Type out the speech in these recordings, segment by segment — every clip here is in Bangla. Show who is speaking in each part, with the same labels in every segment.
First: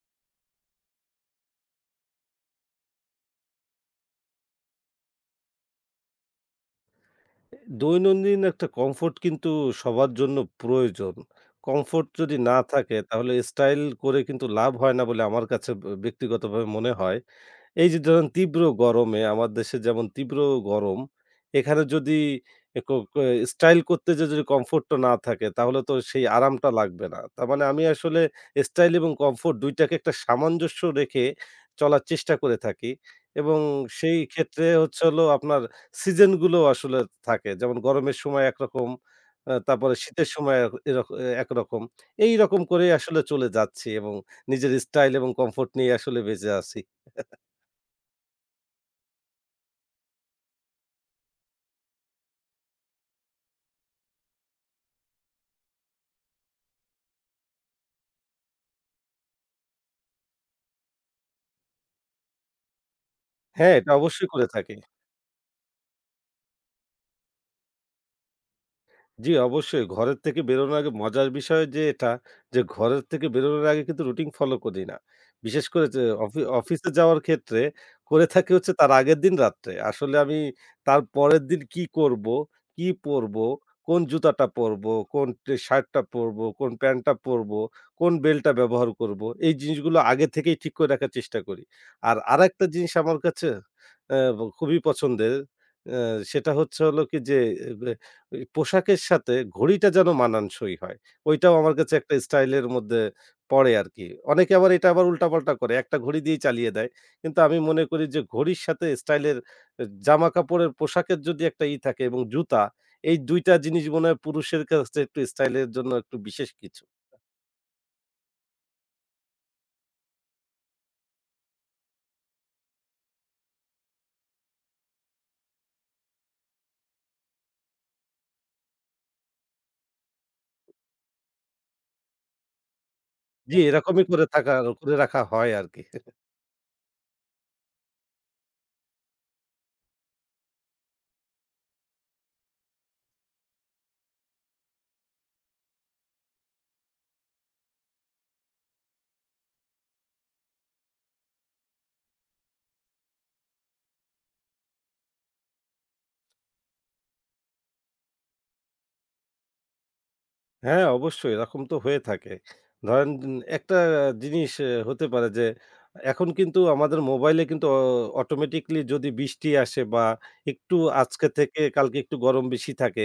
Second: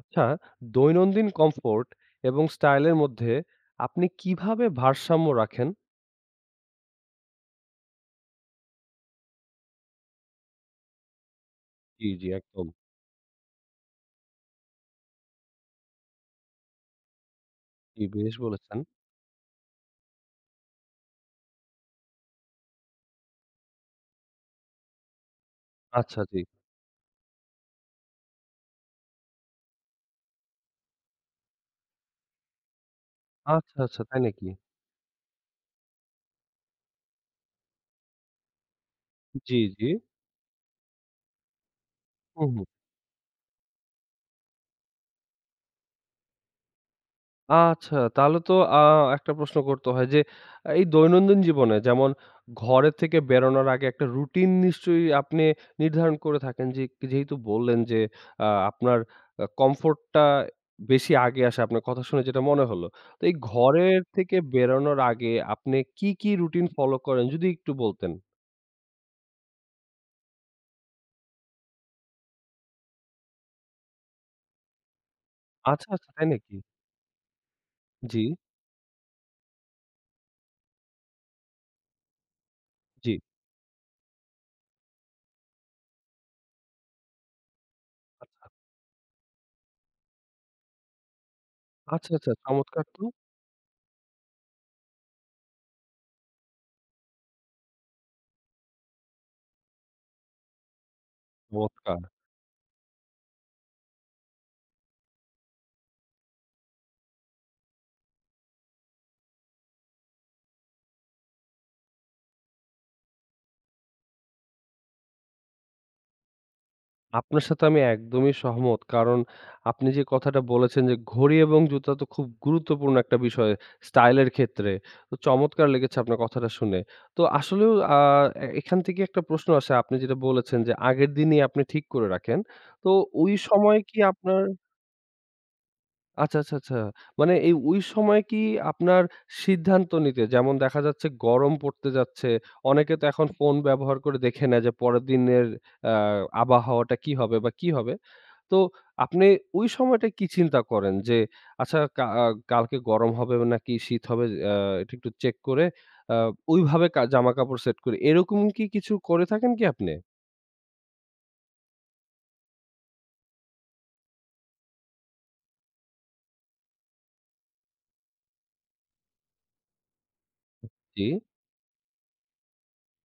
Speaker 1: আচ্ছা, দৈনন্দিন কমফোর্ট এবং স্টাইলের মধ্যে আপনি কিভাবে ভারসাম্য রাখেন?
Speaker 2: দৈনন্দিন একটা কমফোর্ট কিন্তু সবার জন্য প্রয়োজন। কমফোর্ট
Speaker 1: জি, জি,
Speaker 2: যদি না
Speaker 1: একদম।
Speaker 2: থাকে তাহলে স্টাইল করে কিন্তু লাভ হয় না বলে আমার কাছে ব্যক্তিগতভাবে মনে হয়। এই যে
Speaker 1: জি,
Speaker 2: ধরেন
Speaker 1: বেশ
Speaker 2: তীব্র
Speaker 1: বলেছেন।
Speaker 2: গরমে আমার দেশে যেমন তীব্র গরম, এখানে যদি এ ক ক স্টাইল করতে যেয়ে যদি কমফোর্ট টা না থাকে তাহলে তো
Speaker 1: আচ্ছা,
Speaker 2: সেই
Speaker 1: জি।
Speaker 2: আরামটা লাগবে না। তার মানে আমি আসলে স্টাইল এবং কমফোর্ট ২ টাকে একটা সামঞ্জস্য রেখে চলার চেষ্টা করে থাকি এবং
Speaker 1: আচ্ছা, আচ্ছা,
Speaker 2: সেই
Speaker 1: তাই নাকি?
Speaker 2: ক্ষেত্রে হচ্ছে হলো আপনার সিজন গুলো আসলে থাকে। যেমন গরমের সময় একরকম,
Speaker 1: জি, জি।
Speaker 2: তারপরে শীতের সময় এক এরক একরকম।
Speaker 1: হুম,
Speaker 2: এইরকম
Speaker 1: হুম।
Speaker 2: করেই আসলে চলে যাচ্ছি এবং নিজের স্টাইল এবং কমফোর্ট নিয়ে আসলে বেঁচে আছি।
Speaker 1: আচ্ছা, তাহলে তো একটা প্রশ্ন করতে হয় যে, এই দৈনন্দিন জীবনে যেমন ঘরের থেকে বেরোনোর আগে একটা রুটিন নিশ্চয়ই আপনি নির্ধারণ করে থাকেন। যে যেহেতু বললেন যে আপনার কমফোর্ট টা বেশি আগে আসে আপনার কথা শুনে যেটা মনে হলো। তো এই
Speaker 2: হ্যাঁ, এটা
Speaker 1: ঘরের
Speaker 2: অবশ্যই
Speaker 1: থেকে
Speaker 2: করে থাকি।
Speaker 1: বেরোনোর আগে আপনি কি, কি রুটিন ফলো করেন যদি একটু বলতেন?
Speaker 2: জি, অবশ্যই। ঘরের থেকে বেরোনোর আগে মজার বিষয় যে এটা যে ঘরের থেকে বেরোনোর আগে কিন্তু রুটিন ফলো করি না। বিশেষ
Speaker 1: আচ্ছা,
Speaker 2: করে যে
Speaker 1: আচ্ছা তাই নাকি?
Speaker 2: অফিসে যাওয়ার ক্ষেত্রে
Speaker 1: জি,
Speaker 2: করে থাকি হচ্ছে তার আগের দিন রাত্রে। আসলে আমি তার পরের দিন কি করব, কি
Speaker 1: জি।
Speaker 2: পরবো, কোন জুতাটা পরবো, কোন শার্টটা পরবো, কোন প্যান্টটা পরবো, কোন
Speaker 1: আচ্ছা,
Speaker 2: বেল্টটা ব্যবহার করব। এই জিনিসগুলো আগে থেকেই ঠিক করে রাখার চেষ্টা করি।
Speaker 1: আচ্ছা,
Speaker 2: আর
Speaker 1: আচ্ছা,
Speaker 2: আরেকটা
Speaker 1: চমৎকার
Speaker 2: জিনিস
Speaker 1: তো!
Speaker 2: আমার কাছে খুবই পছন্দের অ্যা সেটা হচ্ছে হলো কি যে এই পোশাকের সাথে ঘড়িটা যেন মানানসই হয়। ওইটাও আমার কাছে
Speaker 1: চমৎকার!
Speaker 2: একটা স্টাইলের মধ্যে পড়ে আরকি। অনেকে আবার এটা আবার উল্টাপাল্টা করে। একটা ঘড়ি দিয়েই চালিয়ে দেয়। কিন্তু আমি মনে করি যে ঘড়ির সাথে স্টাইলের জামাকাপড়ের পোশাকের যদি একটা ই থাকে এবং জুতা, এই ২ টা জিনিস মনে হয় পুরুষের কাছে একটু স্টাইলের জন্য একটু বিশেষ কিছু।
Speaker 1: আপনার সাথে আমি একদমই সহমত। কারণ আপনি যে কথাটা বলেছেন যে ঘড়ি এবং জুতা তো খুব গুরুত্বপূর্ণ একটা বিষয় স্টাইলের ক্ষেত্রে। তো চমৎকার লেগেছে আপনার কথাটা শুনে। তো আসলেও আ এ এখান থেকে একটা প্রশ্ন আসে, আপনি যেটা বলেছেন যে আগের দিনই আপনি ঠিক করে রাখেন। তো ওই
Speaker 2: জি,
Speaker 1: সময় কি
Speaker 2: এরকমই করে
Speaker 1: আপনার
Speaker 2: থাকা করে রাখা হয় আরকি।
Speaker 1: আচ্ছা, আচ্ছা, আচ্ছা। মানে এই ওই সময় কি আপনার সিদ্ধান্ত নিতে যেমন দেখা যাচ্ছে গরম পড়তে যাচ্ছে। অনেকে তো এখন ফোন ব্যবহার করে দেখে নেয় যে পরের দিনের আ আবহাওয়াটা কি হবে বা কি হবে। তো আপনি ওই সময়টায় কি চিন্তা করেন যে আচ্ছা কা আ কালকে গরম হবে নাকি শীত হবে, আ এটা একটু চেক করে আ ওইভাবে জামাকাপড় সেট করি। এরকম কি কিছু করে থাকেন কি আপনি?
Speaker 2: হ্যাঁ, অবশ্যই এরকম তো হয়ে থাকে। ধরেন একটা জিনিস হতে পারে যে এখন কিন্তু আমাদের মোবাইলে কিন্তু অটোমেটিক্যালি যদি বৃষ্টি আসে বা একটু
Speaker 1: জি,
Speaker 2: আজকে থেকে কালকে একটু গরম বেশি থাকে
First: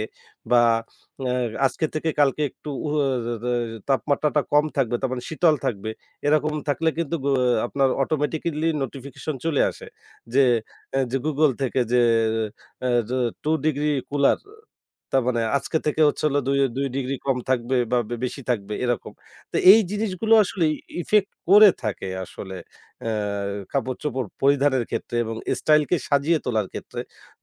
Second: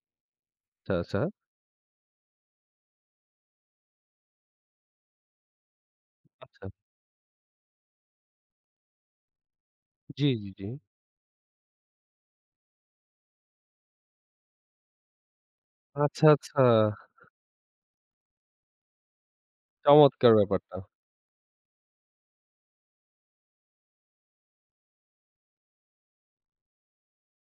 Speaker 2: বা
Speaker 1: আচ্ছা, আচ্ছা,
Speaker 2: আ আজকে থেকে কালকে একটু তাপমাত্রাটা কম থাকবে তার মানে শীতল থাকবে। এরকম
Speaker 1: আচ্ছা।
Speaker 2: থাকলে কিন্তু আপনার অটোমেটিক্যালি নোটিফিকেশন চলে আসে
Speaker 1: জি,
Speaker 2: যে,
Speaker 1: জি, জি।
Speaker 2: যে Google থেকে যে যে ২ ডিগ্রি কুলার তার মানে আজকে থেকে হচ্ছে
Speaker 1: আচ্ছা,
Speaker 2: হলো ২
Speaker 1: আচ্ছা।
Speaker 2: ২ ডিগ্রি কম থাকবে বা বেশি থাকবে এরকম। তো এই
Speaker 1: চমৎকার
Speaker 2: জিনিসগুলো আসলে
Speaker 1: ব্যাপারটা।
Speaker 2: ইফেক্ট করে থাকে আসলে আ কাপড়-চোপড় পরিধানের ক্ষেত্রে এবং স্টাইলকে সাজিয়ে তোলার ক্ষেত্রে।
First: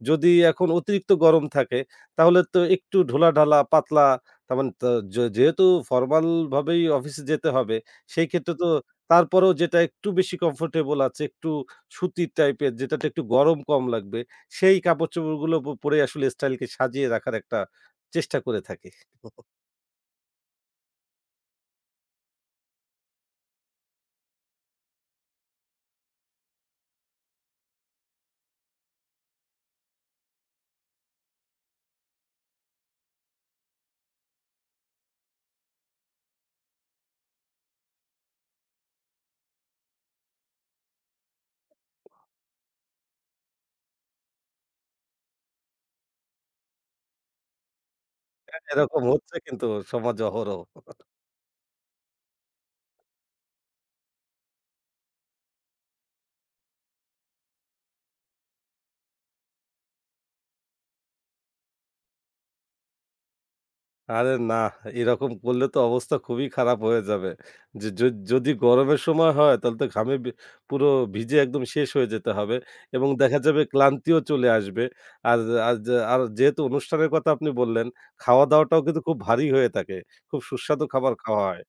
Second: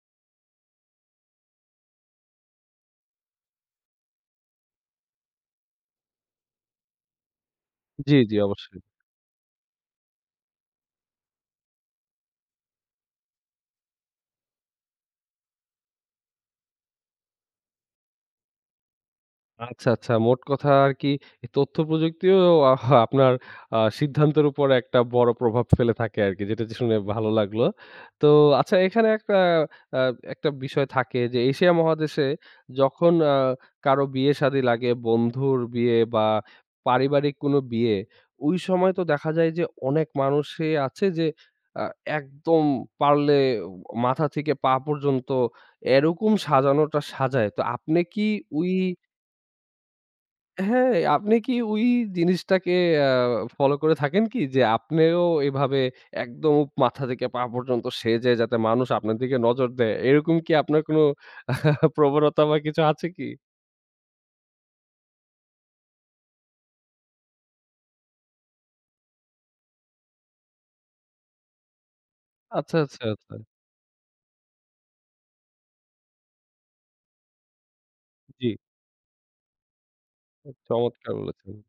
Speaker 2: যদি এখন অতিরিক্ত গরম থাকে তাহলে তো একটু ঢোলা-ঢালা, পাতলা তার মানে তো যে যেহেতু ফরমাল ভাবেই অফিসে যেতে হবে
Speaker 1: জি,
Speaker 2: সেই
Speaker 1: জি,
Speaker 2: ক্ষেত্রে তো
Speaker 1: অবশ্যই।
Speaker 2: তারপরেও যেটা একটু বেশি কমফোর্টেবল আছে, একটু সুতির টাইপের যেটাতে একটু গরম কম লাগবে সেই কাপড়-চোপড়গুলো পরে আসলে স্টাইলকে সাজিয়ে রাখার একটা চেষ্টা করে থাকি।
Speaker 1: আচ্ছা, আচ্ছা। মোট কথা আরকি এই তথ্য প্রযুক্তিও আপনার সিদ্ধান্তের উপর একটা বড় প্রভাব ফেলে থাকে আরকি। যেটা যে শুনে ভালো লাগলো। তো আচ্ছা, এখানে আ একটা বিষয় থাকে যে এশিয়া মহাদেশে যখন কারো বিয়ে-শাদী লাগে, বন্ধুর বিয়ে বা পারিবারিক কোনো বিয়ে, ওই সময় তো দেখা যায় যে অনেক মানুষই আছে যে আ একদম পারলে মাথা থেকে পা পর্যন্ত এরকম সাজানোটা সাজায়। তো আপনি কি
Speaker 2: হ্যাঁ,
Speaker 1: ওই
Speaker 2: এরকম হচ্ছে কিন্তু সমাজে অহরহ।
Speaker 1: হ্যাঁ, আপনি কি ওই জিনিসটাকে আ ফলো করে থাকেন কি? যে আপনিও এভাবে একদম মাথা থেকে পা পর্যন্ত সেজে যাতে মানুষ আপনার দিকে নজর দেয়, এরকম কি আপনার কোনো প্রবণতা বা কিছু আছে কি?
Speaker 2: আরে না, এরকম করলে তো অবস্থা খুবই খারাপ হয়ে যাবে। যে য যদি গরমের সময় হয় তাহলে তো ঘামে পুরো ভিজে একদম শেষ হয়ে যেতে হবে
Speaker 1: আচ্ছা, আচ্ছা,
Speaker 2: এবং
Speaker 1: আচ্ছা।
Speaker 2: দেখা যাবে ক্লান্তিও চলে আসবে। আর আর যে- আর যেহেতু অনুষ্ঠানের কথা আপনি বললেন,
Speaker 1: জি,
Speaker 2: খাওয়া-দাওয়াটাও কিন্তু খুব ভারী হয়ে থাকে। খুব সুস্বাদু
Speaker 1: চমৎকার
Speaker 2: খাবার খাওয়া
Speaker 1: বলেছেন।
Speaker 2: হয়।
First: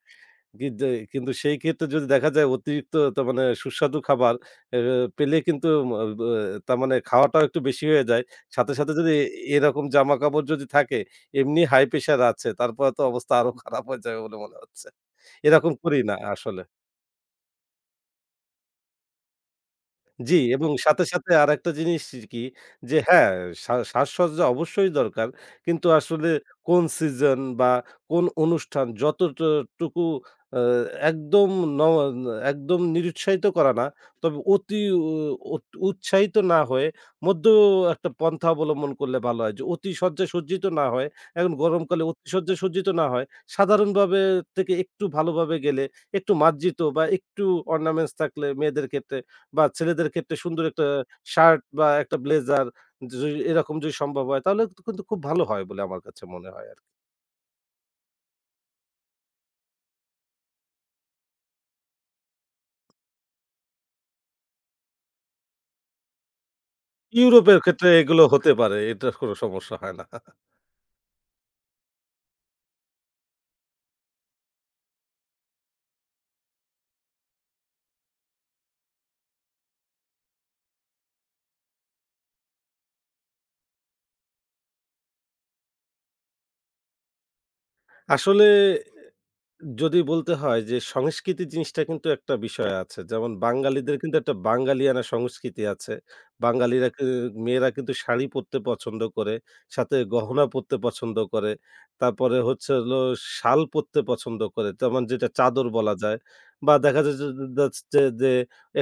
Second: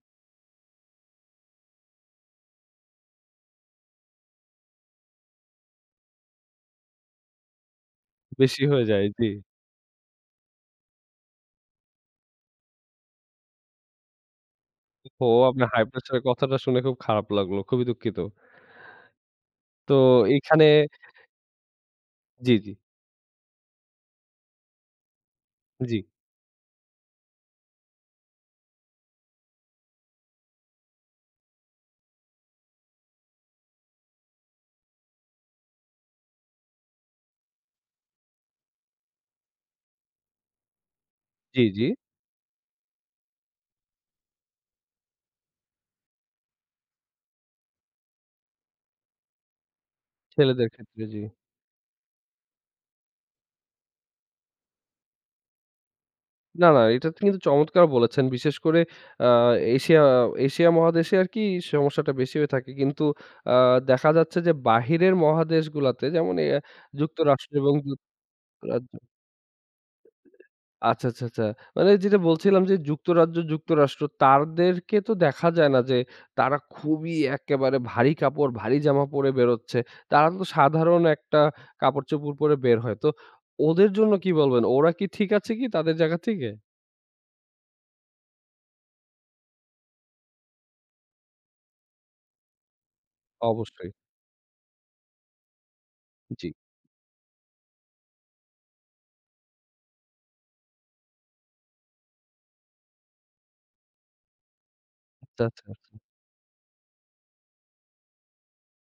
Speaker 2: কিন্তু কিন্তু সেই ক্ষেত্রে যদি দেখা যায় অতিরিক্ত তার মানে সুস্বাদু খাবার এ পেলে কিন্তু আ ব তার মানে খাওয়াটাও একটু বেশি হয়ে যায়।
Speaker 1: বেশি
Speaker 2: সাথে,
Speaker 1: হয়ে
Speaker 2: সাথে
Speaker 1: যায়,
Speaker 2: যদি
Speaker 1: জি।
Speaker 2: এরকম জামাকাপড় যদি থাকে, এমনি হাই প্রেশার আছে তারপরে তো অবস্থা আরো খারাপ হয়ে যাবে বলে মনে হচ্ছে।
Speaker 1: ও, আপনার
Speaker 2: এরকম
Speaker 1: হাই
Speaker 2: করি
Speaker 1: প্রেশার
Speaker 2: না
Speaker 1: এর কথাটা
Speaker 2: আসলে।
Speaker 1: শুনে খুব খারাপ লাগলো। খুবই দুঃখিত। তো
Speaker 2: জি,
Speaker 1: এখানে
Speaker 2: এবং সাথে, সাথে আরেকটা জিনিস কি
Speaker 1: জি, জি,
Speaker 2: যে হ্যাঁ, সাজসজ্জা অবশ্যই দরকার। কিন্তু
Speaker 1: জি,
Speaker 2: আসলে কোন সিজন বা কোন অনুষ্ঠান যতটুকু আ একদম ন একদম নিরুৎসাহিত করা না। তবে অতি উৎসাহিত না হয়ে মধ্য একটা পন্থা অবলম্বন করলে ভালো হয়। যে অতি শয্যায় সজ্জিত না হয়ে এখন
Speaker 1: জি, জি,
Speaker 2: গরমকালে অতি শয্যায় সজ্জিত না হয়। সাধারণভাবে থেকে একটু ভালোভাবে গেলে, একটু মার্জিত বা একটু অর্নামেন্টস থাকলে মেয়েদের ক্ষেত্রে বা ছেলেদের ক্ষেত্রে সুন্দর
Speaker 1: ছেলেদের
Speaker 2: একটা
Speaker 1: ক্ষেত্রে জি।
Speaker 2: শার্ট বা একটা ব্লেজার যদি এরকম যদি সম্ভব হয় তাহলে তো কিন্তু খুব ভালো হয় বলে আমার কাছে মনে
Speaker 1: না,
Speaker 2: হয়
Speaker 1: না,
Speaker 2: আরকি।
Speaker 1: এটা তো কিন্তু চমৎকার বলেছেন। বিশেষ করে আ এশিয়া এশিয়া মহাদেশে আরকি সমস্যাটা বেশি হয়ে থাকে। কিন্তু আ দেখা যাচ্ছে যে বাহিরের মহাদেশগুলাতে যেমন যুক্তরাষ্ট্র
Speaker 2: ইউরোপের
Speaker 1: এবং
Speaker 2: ক্ষেত্রে এগুলো হতে পারে।
Speaker 1: যুক্তরাজ্য।
Speaker 2: এটার কোনো সমস্যা হয় না।
Speaker 1: আচ্ছা, আচ্ছা, আচ্ছা। মানে যেটা বলছিলাম যে যুক্তরাজ্য, যুক্তরাষ্ট্র, তাদেরকে তো দেখা যায় না যে তারা খুবই একেবারে ভারী কাপড়, ভারী জামা পরে বেরোচ্ছে। তারা তো সাধারণ একটা কাপড়-চোপড় পরে বের হয়। তো ওদের জন্য কি বলবেন? ওরা কি ঠিক আছে কি তাদের জায়গা থেকে?
Speaker 2: আসলে যদি বলতে হয় যে সংস্কৃতি জিনিসটা কিন্তু একটা বিষয় আছে। যেমন
Speaker 1: অবশ্যই।
Speaker 2: বাঙালিদের কিন্তু একটা বাঙালিয়ানা সংস্কৃতি আছে।
Speaker 1: জি।
Speaker 2: বাঙালিরা কি মেয়েরা কিন্তু শাড়ি পরতে পছন্দ করে, সাথে গহনা পরতে পছন্দ করে। তারপরে হচ্ছে হলো শাল পরতে পছন্দ করে। তেমন যেটা
Speaker 1: আচ্ছা, আচ্ছা,
Speaker 2: চাদর
Speaker 1: আচ্ছা।
Speaker 2: বলা যায়। বা দেখা যায় যে যাচ্ছে যে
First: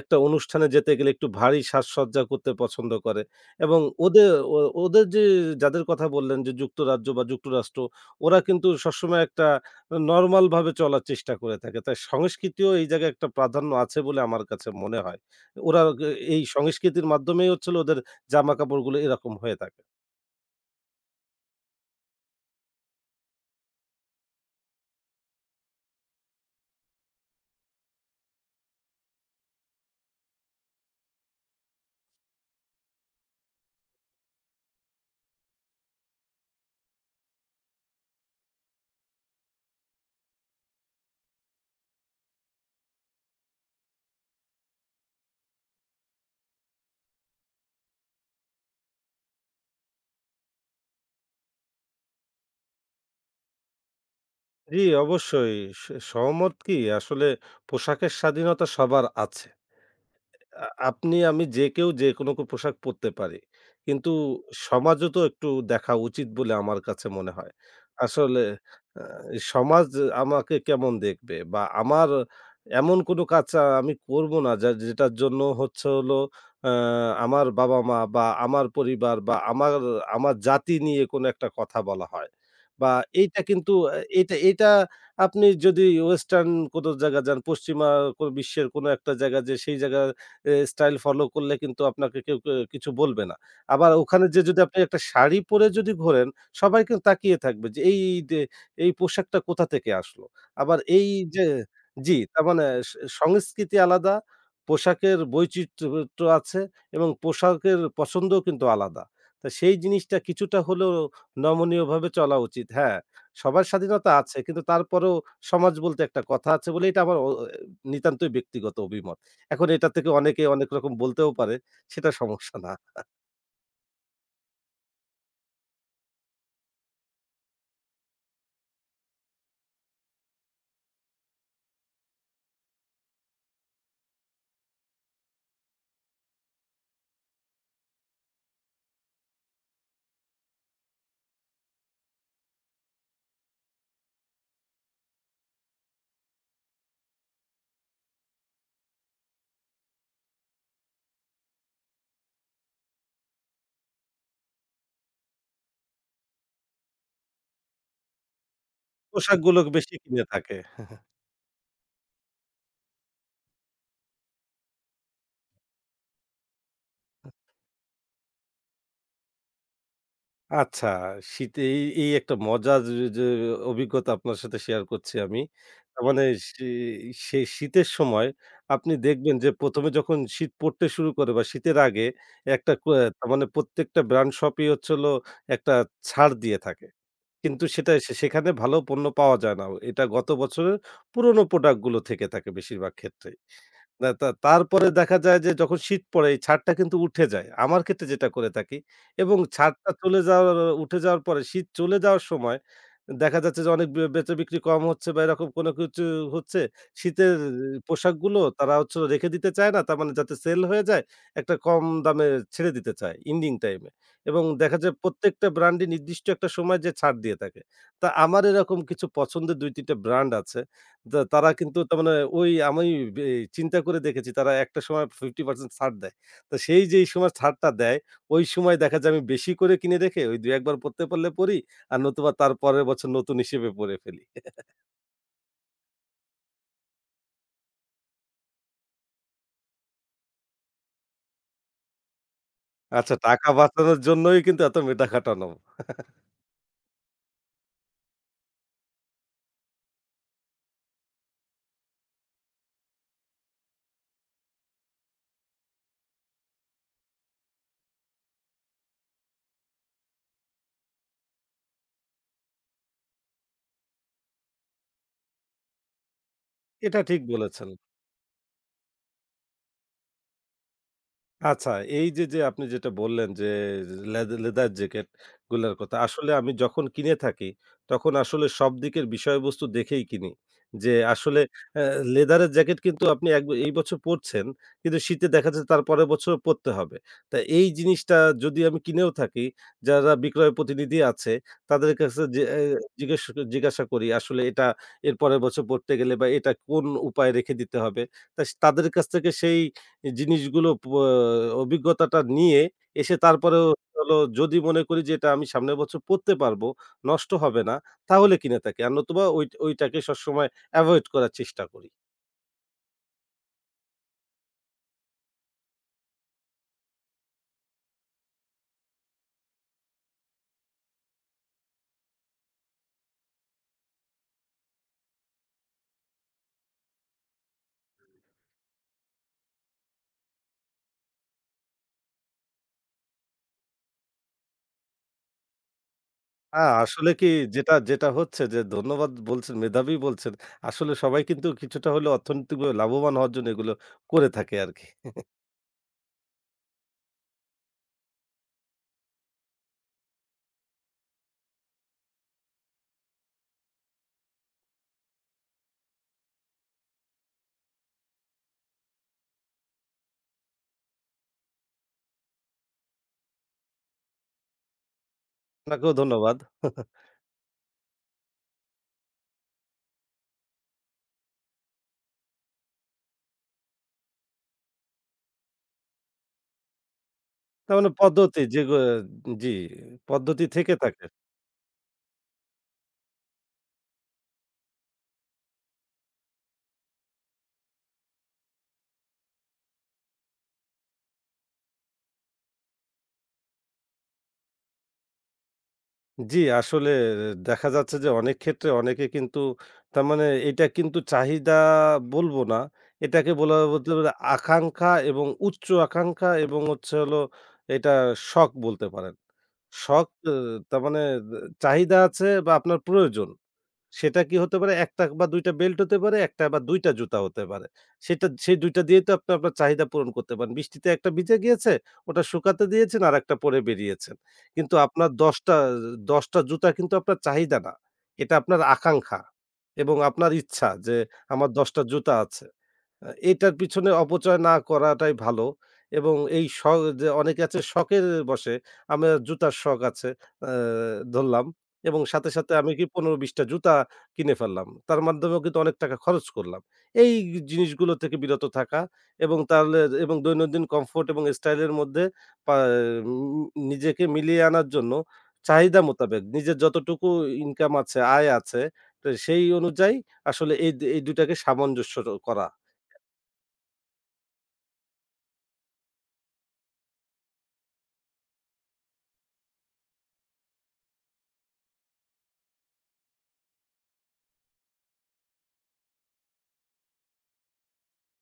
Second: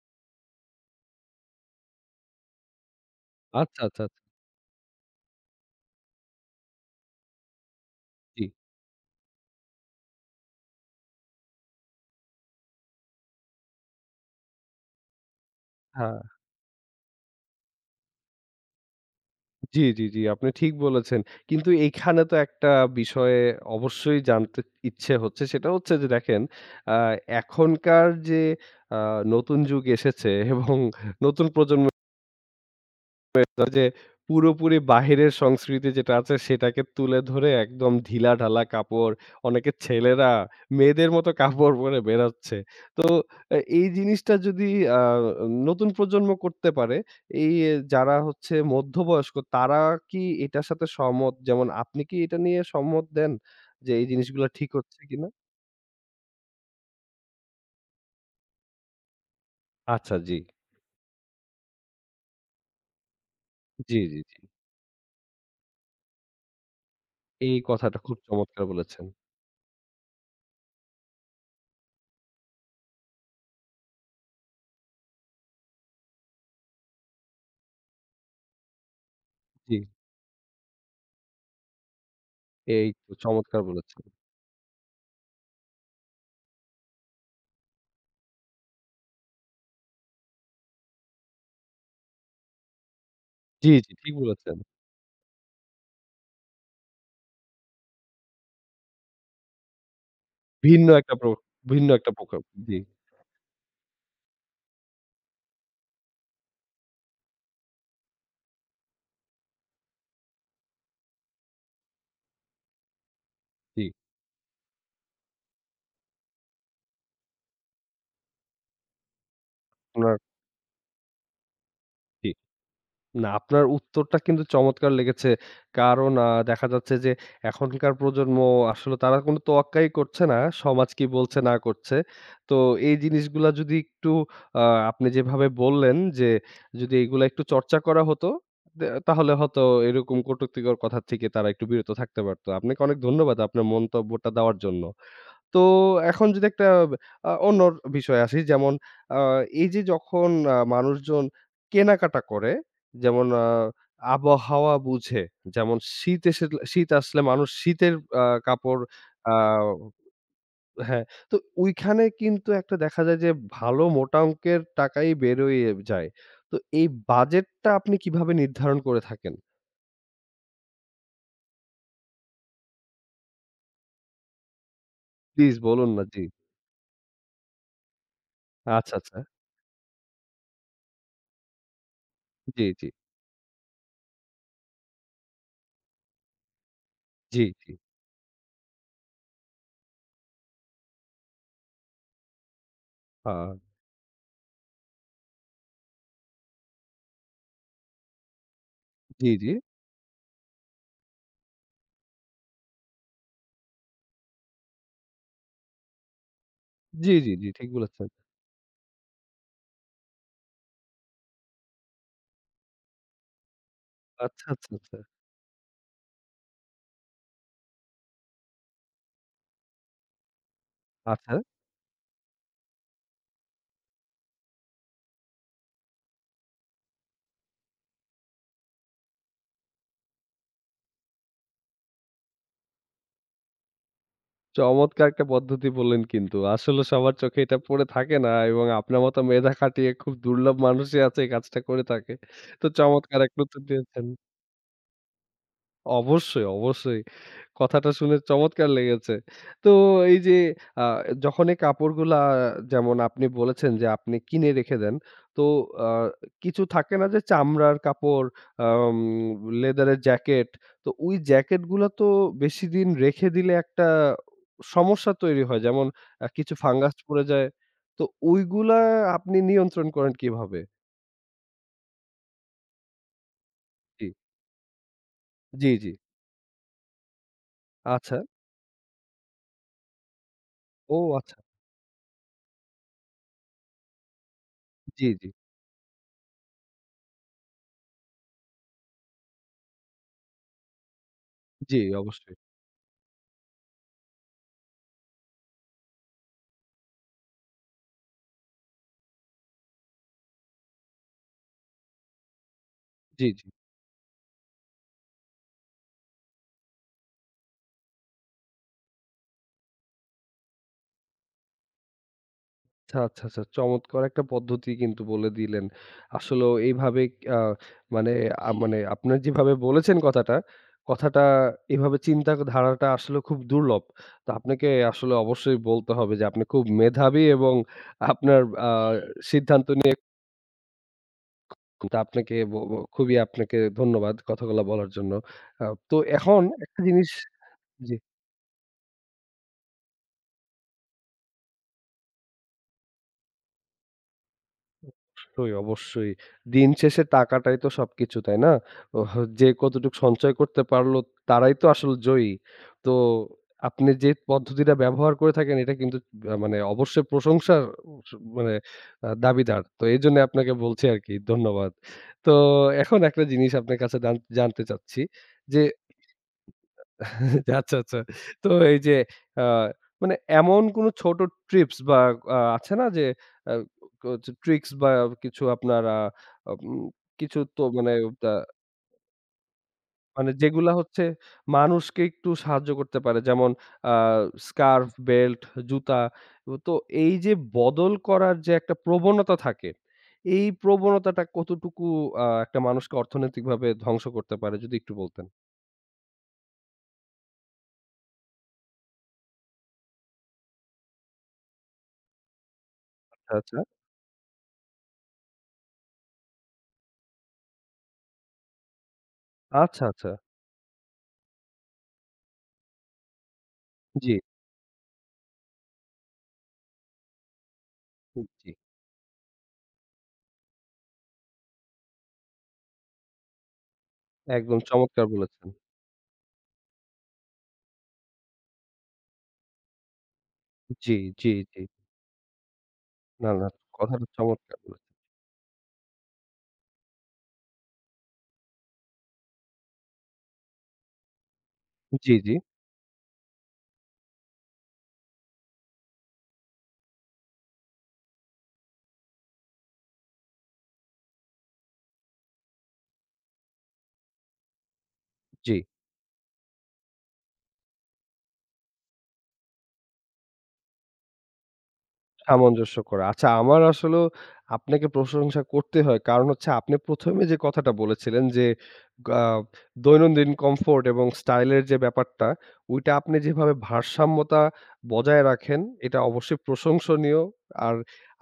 Speaker 2: একটা অনুষ্ঠানে যেতে গেলে একটু ভারী সাজসজ্জা করতে পছন্দ করে।
Speaker 1: আচ্ছা,
Speaker 2: এবং
Speaker 1: আচ্ছা, আচ্ছা।
Speaker 2: ওদের ও ওদের যে যাদের কথা বললেন যে যুক্তরাজ্য বা যুক্তরাষ্ট্র ওরা
Speaker 1: জি।
Speaker 2: কিন্তু সবসময় একটা নরমাল ভাবে চলার চেষ্টা করে থাকে। তাই সংস্কৃতিও এই জায়গায় একটা প্রাধান্য আছে বলে আমার কাছে মনে হয়। ওরা গ
Speaker 1: হ্যাঁ।
Speaker 2: এই সংস্কৃতির মাধ্যমেই হচ্ছিল ওদের জামাকাপড়গুলো এরকম হয়ে থাকে।
Speaker 1: জি, জি, জি। আপনি ঠিক বলেছেন। কিন্তু এইখানে তো একটা বিষয়ে অবশ্যই জানতে ইচ্ছে হচ্ছে। সেটা হচ্ছে যে, দেখেন, আ এখনকার যে আ নতুন যুগ এসেছে এবং নতুন প্রজন্ম তো যে পুরোপুরি বাহিরের সংস্কৃতি যেটা আছে সেটাকে তুলে ধরে একদম ঢিলাঢালা কাপড়, অনেকে ছেলেরা মেয়েদের মতো কাপড় পরে বেরোচ্ছে। তো এই জিনিসটা যদি আ নতুন প্রজন্ম করতে পারে, এই যারা হচ্ছে মধ্যবয়স্ক তারা কি এটার সাথে সহমত? যেমন আপনি কি এটা নিয়ে সম্মত দেন? যে এই জিনিসগুলা ঠিক
Speaker 2: জি,
Speaker 1: হচ্ছে কিনা?
Speaker 2: অবশ্যই। স সহমত কি আসলে পোশাকের স্বাধীনতা সবার আছে।
Speaker 1: আচ্ছা, জি।
Speaker 2: আপনি আমি যে কেউ যে কোনো পোশাক পরতে পারি।
Speaker 1: জি,
Speaker 2: কিন্তু
Speaker 1: জি, জি।
Speaker 2: সমাজও তো একটু দেখা উচিত বলে আমার কাছে মনে হয়।
Speaker 1: এই কথাটা খুব
Speaker 2: আসলে
Speaker 1: চমৎকার
Speaker 2: আ
Speaker 1: বলেছেন।
Speaker 2: সমাজ আমাকে কেমন দেখবে? বা আমার এমন কোনো কাজ আমি করব না যেটার জন্য হচ্ছে হলো আ আমার বাবা-মা বা আমার পরিবার বা আমার
Speaker 1: জি,
Speaker 2: আমার জাতি নিয়ে কোনো একটা কথা বলা হয়।
Speaker 1: এই
Speaker 2: বা
Speaker 1: তো
Speaker 2: এইটা
Speaker 1: চমৎকার
Speaker 2: কিন্তু আ
Speaker 1: বলেছেন।
Speaker 2: এটা এটা আপনি যদি ওয়েস্টার্ন কোনো জায়গায় যান, পশ্চিমা কোনো বিশ্বের কোনো একটা জায়গা যে সেই জায়গা স্টাইল ফলো করলে কিন্তু আপনাকে কেউ কিছু বলবে না।
Speaker 1: জি,
Speaker 2: আবার
Speaker 1: জি, ঠিক
Speaker 2: ওখানে যেয়ে
Speaker 1: বলেছেন।
Speaker 2: যদি আপনি একটা শাড়ি পরে যদি ঘোরেন, সবাই কিন্তু তাকিয়ে থাকবে যে এই যে এই পোশাকটা কোথা থেকে আসলো? আবার
Speaker 1: ভিন্ন
Speaker 2: এই
Speaker 1: একটা প্র
Speaker 2: যে
Speaker 1: ভিন্ন একটা
Speaker 2: জি,
Speaker 1: পোকা।
Speaker 2: তার মানে
Speaker 1: জি,
Speaker 2: স সংস্কৃতি আলাদা, পোশাকের বৈচিত্র্য আছে এবং পোশাকের পছন্দও কিন্তু আলাদা। তো সেই জিনিসটা কিছুটা হলেও নমনীয়ভাবে চলা উচিত। হ্যাঁ, সবার
Speaker 1: জি।
Speaker 2: স্বাধীনতা আছে কিন্তু তারপরেও সমাজ বলতে একটা কথা আছে বলে এটা আমার নিতান্তই ব্যক্তিগত অভিমত। এখন এটা থেকে
Speaker 1: আপনার
Speaker 2: অনেকে অনেক রকম বলতেও পারে, সেটা
Speaker 1: জি।
Speaker 2: সমস্যা না।
Speaker 1: না, আপনার উত্তরটা কিন্তু চমৎকার লেগেছে। কারণ দেখা যাচ্ছে যে এখনকার প্রজন্ম আসলে তারা কোনো তোয়াক্কাই করছে না। সমাজ কি বলছে না করছে। তো এই জিনিসগুলা যদি একটু আ আপনি যেভাবে বললেন যে যদি এগুলা একটু চর্চা করা হতো, তাহলে হয়তো এরকম কটুক্তিকর কথা থেকে তারা একটু বিরত থাকতে পারত। আপনাকে অনেক ধন্যবাদ আপনার মন্তব্যটা দেওয়ার জন্য। তো এখন যদি একটা অন্য বিষয়ে আসি, যেমন আ এই যে যখন মানুষজন কেনাকাটা করে যেমন আবহাওয়া বুঝে, যেমন শীত এসে, শীত আসলে মানুষ শীতের কাপড় আ
Speaker 2: পোশাকগুলো বেশি কিনে থাকে।
Speaker 1: হ্যাঁ, তো ওইখানে কিন্তু একটা দেখা যায় যে ভালো মোটা অঙ্কের টাকাই বেরোয় যায়। তো এই বাজেটটা আপনি কিভাবে নির্ধারণ করে থাকেন?
Speaker 2: আচ্ছা, শীতে এই এই একটা মজার যে যে অভিজ্ঞতা আপনার সাথে শেয়ার করছি আমি।
Speaker 1: প্লিজ বলুন
Speaker 2: তার
Speaker 1: না।
Speaker 2: মানে
Speaker 1: জি।
Speaker 2: শি সেই শীতের সময় আপনি
Speaker 1: আচ্ছা, আচ্ছা।
Speaker 2: দেখবেন যে ১ম এ যখন শীত পড়তে শুরু করে বা শীতের আগে
Speaker 1: জি,
Speaker 2: একটা ক
Speaker 1: জি,
Speaker 2: তার মানে প্রত্যেকটা ব্র্যান্ড শপই হচ্ছে হলো একটা ছাড় দিয়ে থাকে।
Speaker 1: জি,
Speaker 2: কিন্তু
Speaker 1: জি।
Speaker 2: সেটা সেখানে ভালো পণ্য পাওয়া যায় না। এটা গত বছরের পুরনো প্রোডাক্টগুলো থেকে থাকে বেশিরভাগ
Speaker 1: আ
Speaker 2: ক্ষেত্রেই। না তা তারপরে দেখা যায় যে যখন শীত পড়ে এই ছাদটা কিন্তু উঠে যায়। আমার ক্ষেত্রে যেটা করে থাকি
Speaker 1: জি,
Speaker 2: এবং
Speaker 1: জি।
Speaker 2: ছাদটা চলে যাওয়ার উঠে যাওয়ার পরে শীত চলে যাওয়ার সময় দেখা যাচ্ছে যে অনেক বেচাবিক্রি কম হচ্ছে বা এরকম কোনো কিছু হচ্ছে।
Speaker 1: জি, জি,
Speaker 2: শীতের
Speaker 1: জি, ঠিক বলেছেন।
Speaker 2: পোশাকগুলো তারা হচ্ছে রেখে দিতে চায় না। তার মানে যাতে সেল হয়ে যায় একটা কম দামে ছেড়ে দিতে চায় ইন্ডিং টাইমে এবং
Speaker 1: আচ্ছা, আচ্ছা,
Speaker 2: দেখা যায়
Speaker 1: আচ্ছা।
Speaker 2: প্রত্যেকটা ব্র্যান্ডই নির্দিষ্ট একটা সময় যেয়ে ছাড় দিয়ে থাকে। তা আমার এরকম কিছু পছন্দের ২-৩ টা ব্র্যান্ড আছে। তা
Speaker 1: আচ্ছা।
Speaker 2: তারা কিন্তু তার মানে ওই আমি বে চিন্তা করে দেখেছি তারা একটা সময় ৫০% ছাড় দেয়। তো সেই যেই সময় ছাড়টা দেয়, ওই সময় দেখা যায় আমি বেশি করে কিনে রেখে ওই ২-১ বার পড়তে পারলে পড়ি, আর নতুবা তার পরের বছর নতুন হিসেবে পড়ে ফেলি।
Speaker 1: চমৎকার একটা পদ্ধতি বললেন কিন্তু। আসলে সবার চোখে এটা পড়ে থাকে না এবং আপনার মতো মেধা খাটিয়ে খুব দুর্লভ মানুষই আছে এই কাজটা করে থাকে। তো
Speaker 2: আচ্ছা
Speaker 1: চমৎকার এক
Speaker 2: টাকা
Speaker 1: উত্তর
Speaker 2: বাঁচানোর
Speaker 1: দিয়েছেন।
Speaker 2: জন্যই কিন্তু এত মেটা খাটানো।
Speaker 1: অবশ্যই, অবশ্যই। কথাটা শুনে চমৎকার লেগেছে। তো এই যে আ যখন এই কাপড়গুলা, যেমন আপনি বলেছেন যে আপনি কিনে রেখে দেন। তো আ কিছু থাকে না যে চামড়ার কাপড়, আম লেদারের জ্যাকেট। তো ওই জ্যাকেটগুলা তো বেশিদিন রেখে দিলে একটা সমস্যা তৈরি হয়। যেমন কিছু ফাঙ্গাস
Speaker 2: এটা ঠিক
Speaker 1: পড়ে যায়।
Speaker 2: বলেছেন।
Speaker 1: তো ওইগুলা আপনি নিয়ন্ত্রণ করেন কিভাবে?
Speaker 2: আচ্ছা, এই যে, আপনি যেটা বললেন যে
Speaker 1: জি,
Speaker 2: লেদার জ্যাকেট
Speaker 1: জি,
Speaker 2: গুলার
Speaker 1: জি।
Speaker 2: কথা। আসলে আমি যখন কিনে থাকি, তখন
Speaker 1: আচ্ছা।
Speaker 2: আসলে সব দিকের বিষয়বস্তু দেখেই কিনি। যে
Speaker 1: ও, আচ্ছা।
Speaker 2: আসলে অ্যা লেদারের জ্যাকেট কিন্তু আপনি এই বছর পরছেন, কিন্তু
Speaker 1: জি, জি,
Speaker 2: শীতে দেখা যাচ্ছে তার পরের বছর পরতে হবে। তা এই জিনিসটা যদি আমি কিনেও থাকি, যারা বিক্রয় প্রতিনিধি আছে,
Speaker 1: জি,
Speaker 2: তাদের কাছে
Speaker 1: অবশ্যই।
Speaker 2: যে জিজ্ঞেস জিজ্ঞাসা করি আসলে এটা এর পরের বছর পরতে গেলে বা এটা কোন উপায়ে রেখে দিতে হবে? তা স তাদের কাছ থেকে সেই এই জিনিসগুলো প অভিজ্ঞতাটা নিয়ে এসে
Speaker 1: জি, জি।
Speaker 2: তারপরেও হলো যদি মনে করি যে এটা আমি সামনের বছর পড়তে পারবো, নষ্ট হবে না, তাহলে কিনে থাকি। আর নতুবা ওইটাকে সবসময় এভয়েড করার চেষ্টা করি।
Speaker 1: আচ্ছা, আচ্ছা, আচ্ছা। চমৎকার একটা পদ্ধতি কিন্তু বলে দিলেন। আসলেও এইভাবে আ মানে আ মানে আপনার যেভাবে বলেছেন কথাটা, কথাটা এভাবে চিন্তা ধারাটা আসলে খুব দুর্লভ। তো আপনাকে আসলে অবশ্যই বলতে হবে যে আপনি খুব মেধাবী এবং আপনার হুম। সিদ্ধান্ত নিয়ে, তা আপনাকে ব ব খুবই আপনাকে ধন্যবাদ কথাগুলা বলার জন্য। তো এখন
Speaker 2: হ্যাঁ,
Speaker 1: একটা জিনিস
Speaker 2: আসলে কি যেটা,
Speaker 1: জি।
Speaker 2: যেটা হচ্ছে যে ধন্যবাদ বলছেন, মেধাবী বলছেন। আসলে সবাই কিন্তু কিছুটা হলেও অর্থনৈতিকভাবে লাভবান হওয়ার জন্য এগুলো করে থাকে আরকি।
Speaker 1: অবশ্যই, অবশ্যই। দিন শেষে টাকাটাই তো সবকিছু, তাই না? ওহ যে কতটুক সঞ্চয় করতে পারলো তারাই তো আসল জয়ী। তো আপনি যে পদ্ধতিটা ব্যবহার করে থাকেন এটা কিন্তু মানে অবশ্যই প্রশংসার স মানে দাবিদার। তো এজন্য আপনাকে বলছি আরকি। ধন্যবাদ। তো এখন একটা জিনিস আপনার কাছে জানতে চাচ্ছি যে
Speaker 2: আপনাকেও ধন্যবাদ।
Speaker 1: আচ্ছা, আচ্ছা। তো এই যে আ মানে এমন কোনো ছোট ট্রিপস বা আছে না যে আ ক ট্রিক্স বা কিছু আপনার আ উম কিছু তো
Speaker 2: তার মানে
Speaker 1: মানে আ
Speaker 2: পদ্ধতি জি,
Speaker 1: মানে
Speaker 2: পদ্ধতি
Speaker 1: যেগুলা
Speaker 2: থেকে
Speaker 1: হচ্ছে
Speaker 2: থাকে।
Speaker 1: মানুষকে একটু সাহায্য করতে পারে। যেমন আ স্কার্ফ, বেল্ট, জুতা। তো এই যে বদল করার যে একটা প্রবণতা থাকে, এই প্রবণতাটা কতটুকু একটা মানুষকে অর্থনৈতিকভাবে ধ্বংস করতে পারে যদি একটু বলতেন?
Speaker 2: জি, আসলে দেখা যাচ্ছে যে অনেক ক্ষেত্রে অনেকে কিন্তু তার মানে এটা কিন্তু চাহিদা বলব না। এটাকে
Speaker 1: আচ্ছা, আচ্ছা।
Speaker 2: বলতে পারে আকাঙ্খা এবং উচ্চ আকাঙ্খা এবং হচ্ছে হলো এটা শখ বলতে পারেন।
Speaker 1: আচ্ছা,
Speaker 2: শখ
Speaker 1: আচ্ছা।
Speaker 2: অ তার মানে চাহিদা আছে বা আপনার প্রয়োজন।
Speaker 1: জি,
Speaker 2: সেটা কি হতে পারে ১ টা বা ২ টা বেল্ট হতে পারে, ১ টা বা ২ টা জুতা হতে পারে। সেটা
Speaker 1: জি।
Speaker 2: সেই ২ টা দিয়েই তো আপনি আপনার চাহিদা পূরণ করতে পারেন। বৃষ্টিতে ১ টা ভিজে গিয়েছে, ওটা শুকাতে দিয়েছেন, আরেকটা পরে বেরিয়েছেন।
Speaker 1: একদম
Speaker 2: কিন্তু
Speaker 1: চমৎকার
Speaker 2: আপনার ১০
Speaker 1: বলেছেন।
Speaker 2: টা ১০ টা জুতা কিন্তু আপনার চাহিদা না। এটা আপনার আকাঙ্খা এবং আপনার ইচ্ছা
Speaker 1: জি,
Speaker 2: যে
Speaker 1: জি,
Speaker 2: আমার
Speaker 1: জি।
Speaker 2: ১০ টা জুতা আছে।
Speaker 1: না, না,
Speaker 2: এটার পিছনে
Speaker 1: কথাটা
Speaker 2: অপচয় না
Speaker 1: চমৎকার বলেছেন।
Speaker 2: করাটাই ভালো এবং এই শ যে অনেকে আছে শখের বশে, আমার জুতার শখ আছে আ ধরলাম এবং
Speaker 1: জি,
Speaker 2: সাথে,
Speaker 1: জি,
Speaker 2: সাথে আমি কি ১৫-২০ টা জুতা কিনে ফেললাম। তার মাধ্যমেও কিন্তু অনেক টাকা খরচ করলাম। এই জিনিসগুলো থেকে বিরত থাকা এবং তাহলে এবং দৈনন্দিন কমফোর্ট এবং স্টাইল এর মধ্যে পা উম নিজেকে মিলিয়ে আনার জন্য
Speaker 1: জি।
Speaker 2: চাহিদা মোতাবেক নিজের যতটুকু ইনকাম আছে, আয় আছে, তো সেই অনুযায়ী আসলে এই এই ২ টাকে সামঞ্জস্য করা।
Speaker 1: সামঞ্জস্য করা। আচ্ছা, আমার আসলেও আপনাকে প্রশংসা করতে হয়। কারণ হচ্ছে আপনি প্রথমে যে কথাটা বলেছিলেন যে, আ দৈনন্দিন কমফোর্ট এবং স্টাইল এর যে ব্যাপারটা, ওইটা আপনি যেভাবে ভারসাম্যতা বজায় রাখেন, এটা অবশ্যই প্রশংসনীয়। আর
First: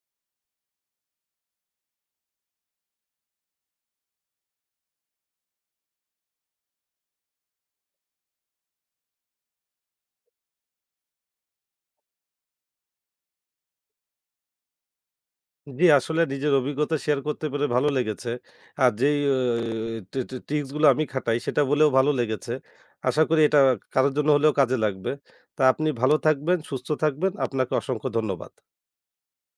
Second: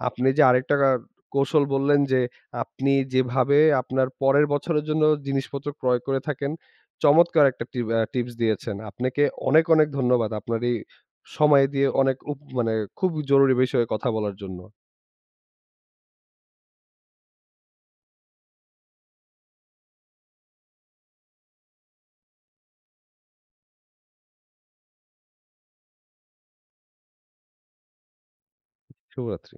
Speaker 1: আপনি যে আরেকটা কৌশল বললেন যে, আপনি যেভাবে আপনার পরের বছরের জন্য জিনিসপত্র ক্রয় করে থাকেন, চমৎকার একটা টিপস দিয়েছেন। আপনাকে অনেক, অনেক ধন্যবাদ আপনার এই সময় দিয়ে অনেক মানে খুব জরুরি বিষয়ে কথা বলার জন্য।
Speaker 2: জি, আসলে নিজের অভিজ্ঞতা শেয়ার করতে পেরে ভালো লেগেছে। আর যেই টি টি টিপস গুলো আমি খাটাই সেটা বলেও ভালো লেগেছে। আশা করি এটা কারো জন্য হলেও কাজে লাগবে। তা আপনি ভালো থাকবেন, সুস্থ থাকবেন। আপনাকে অসংখ্য ধন্যবাদ।
Speaker 1: শুভরাত্রি।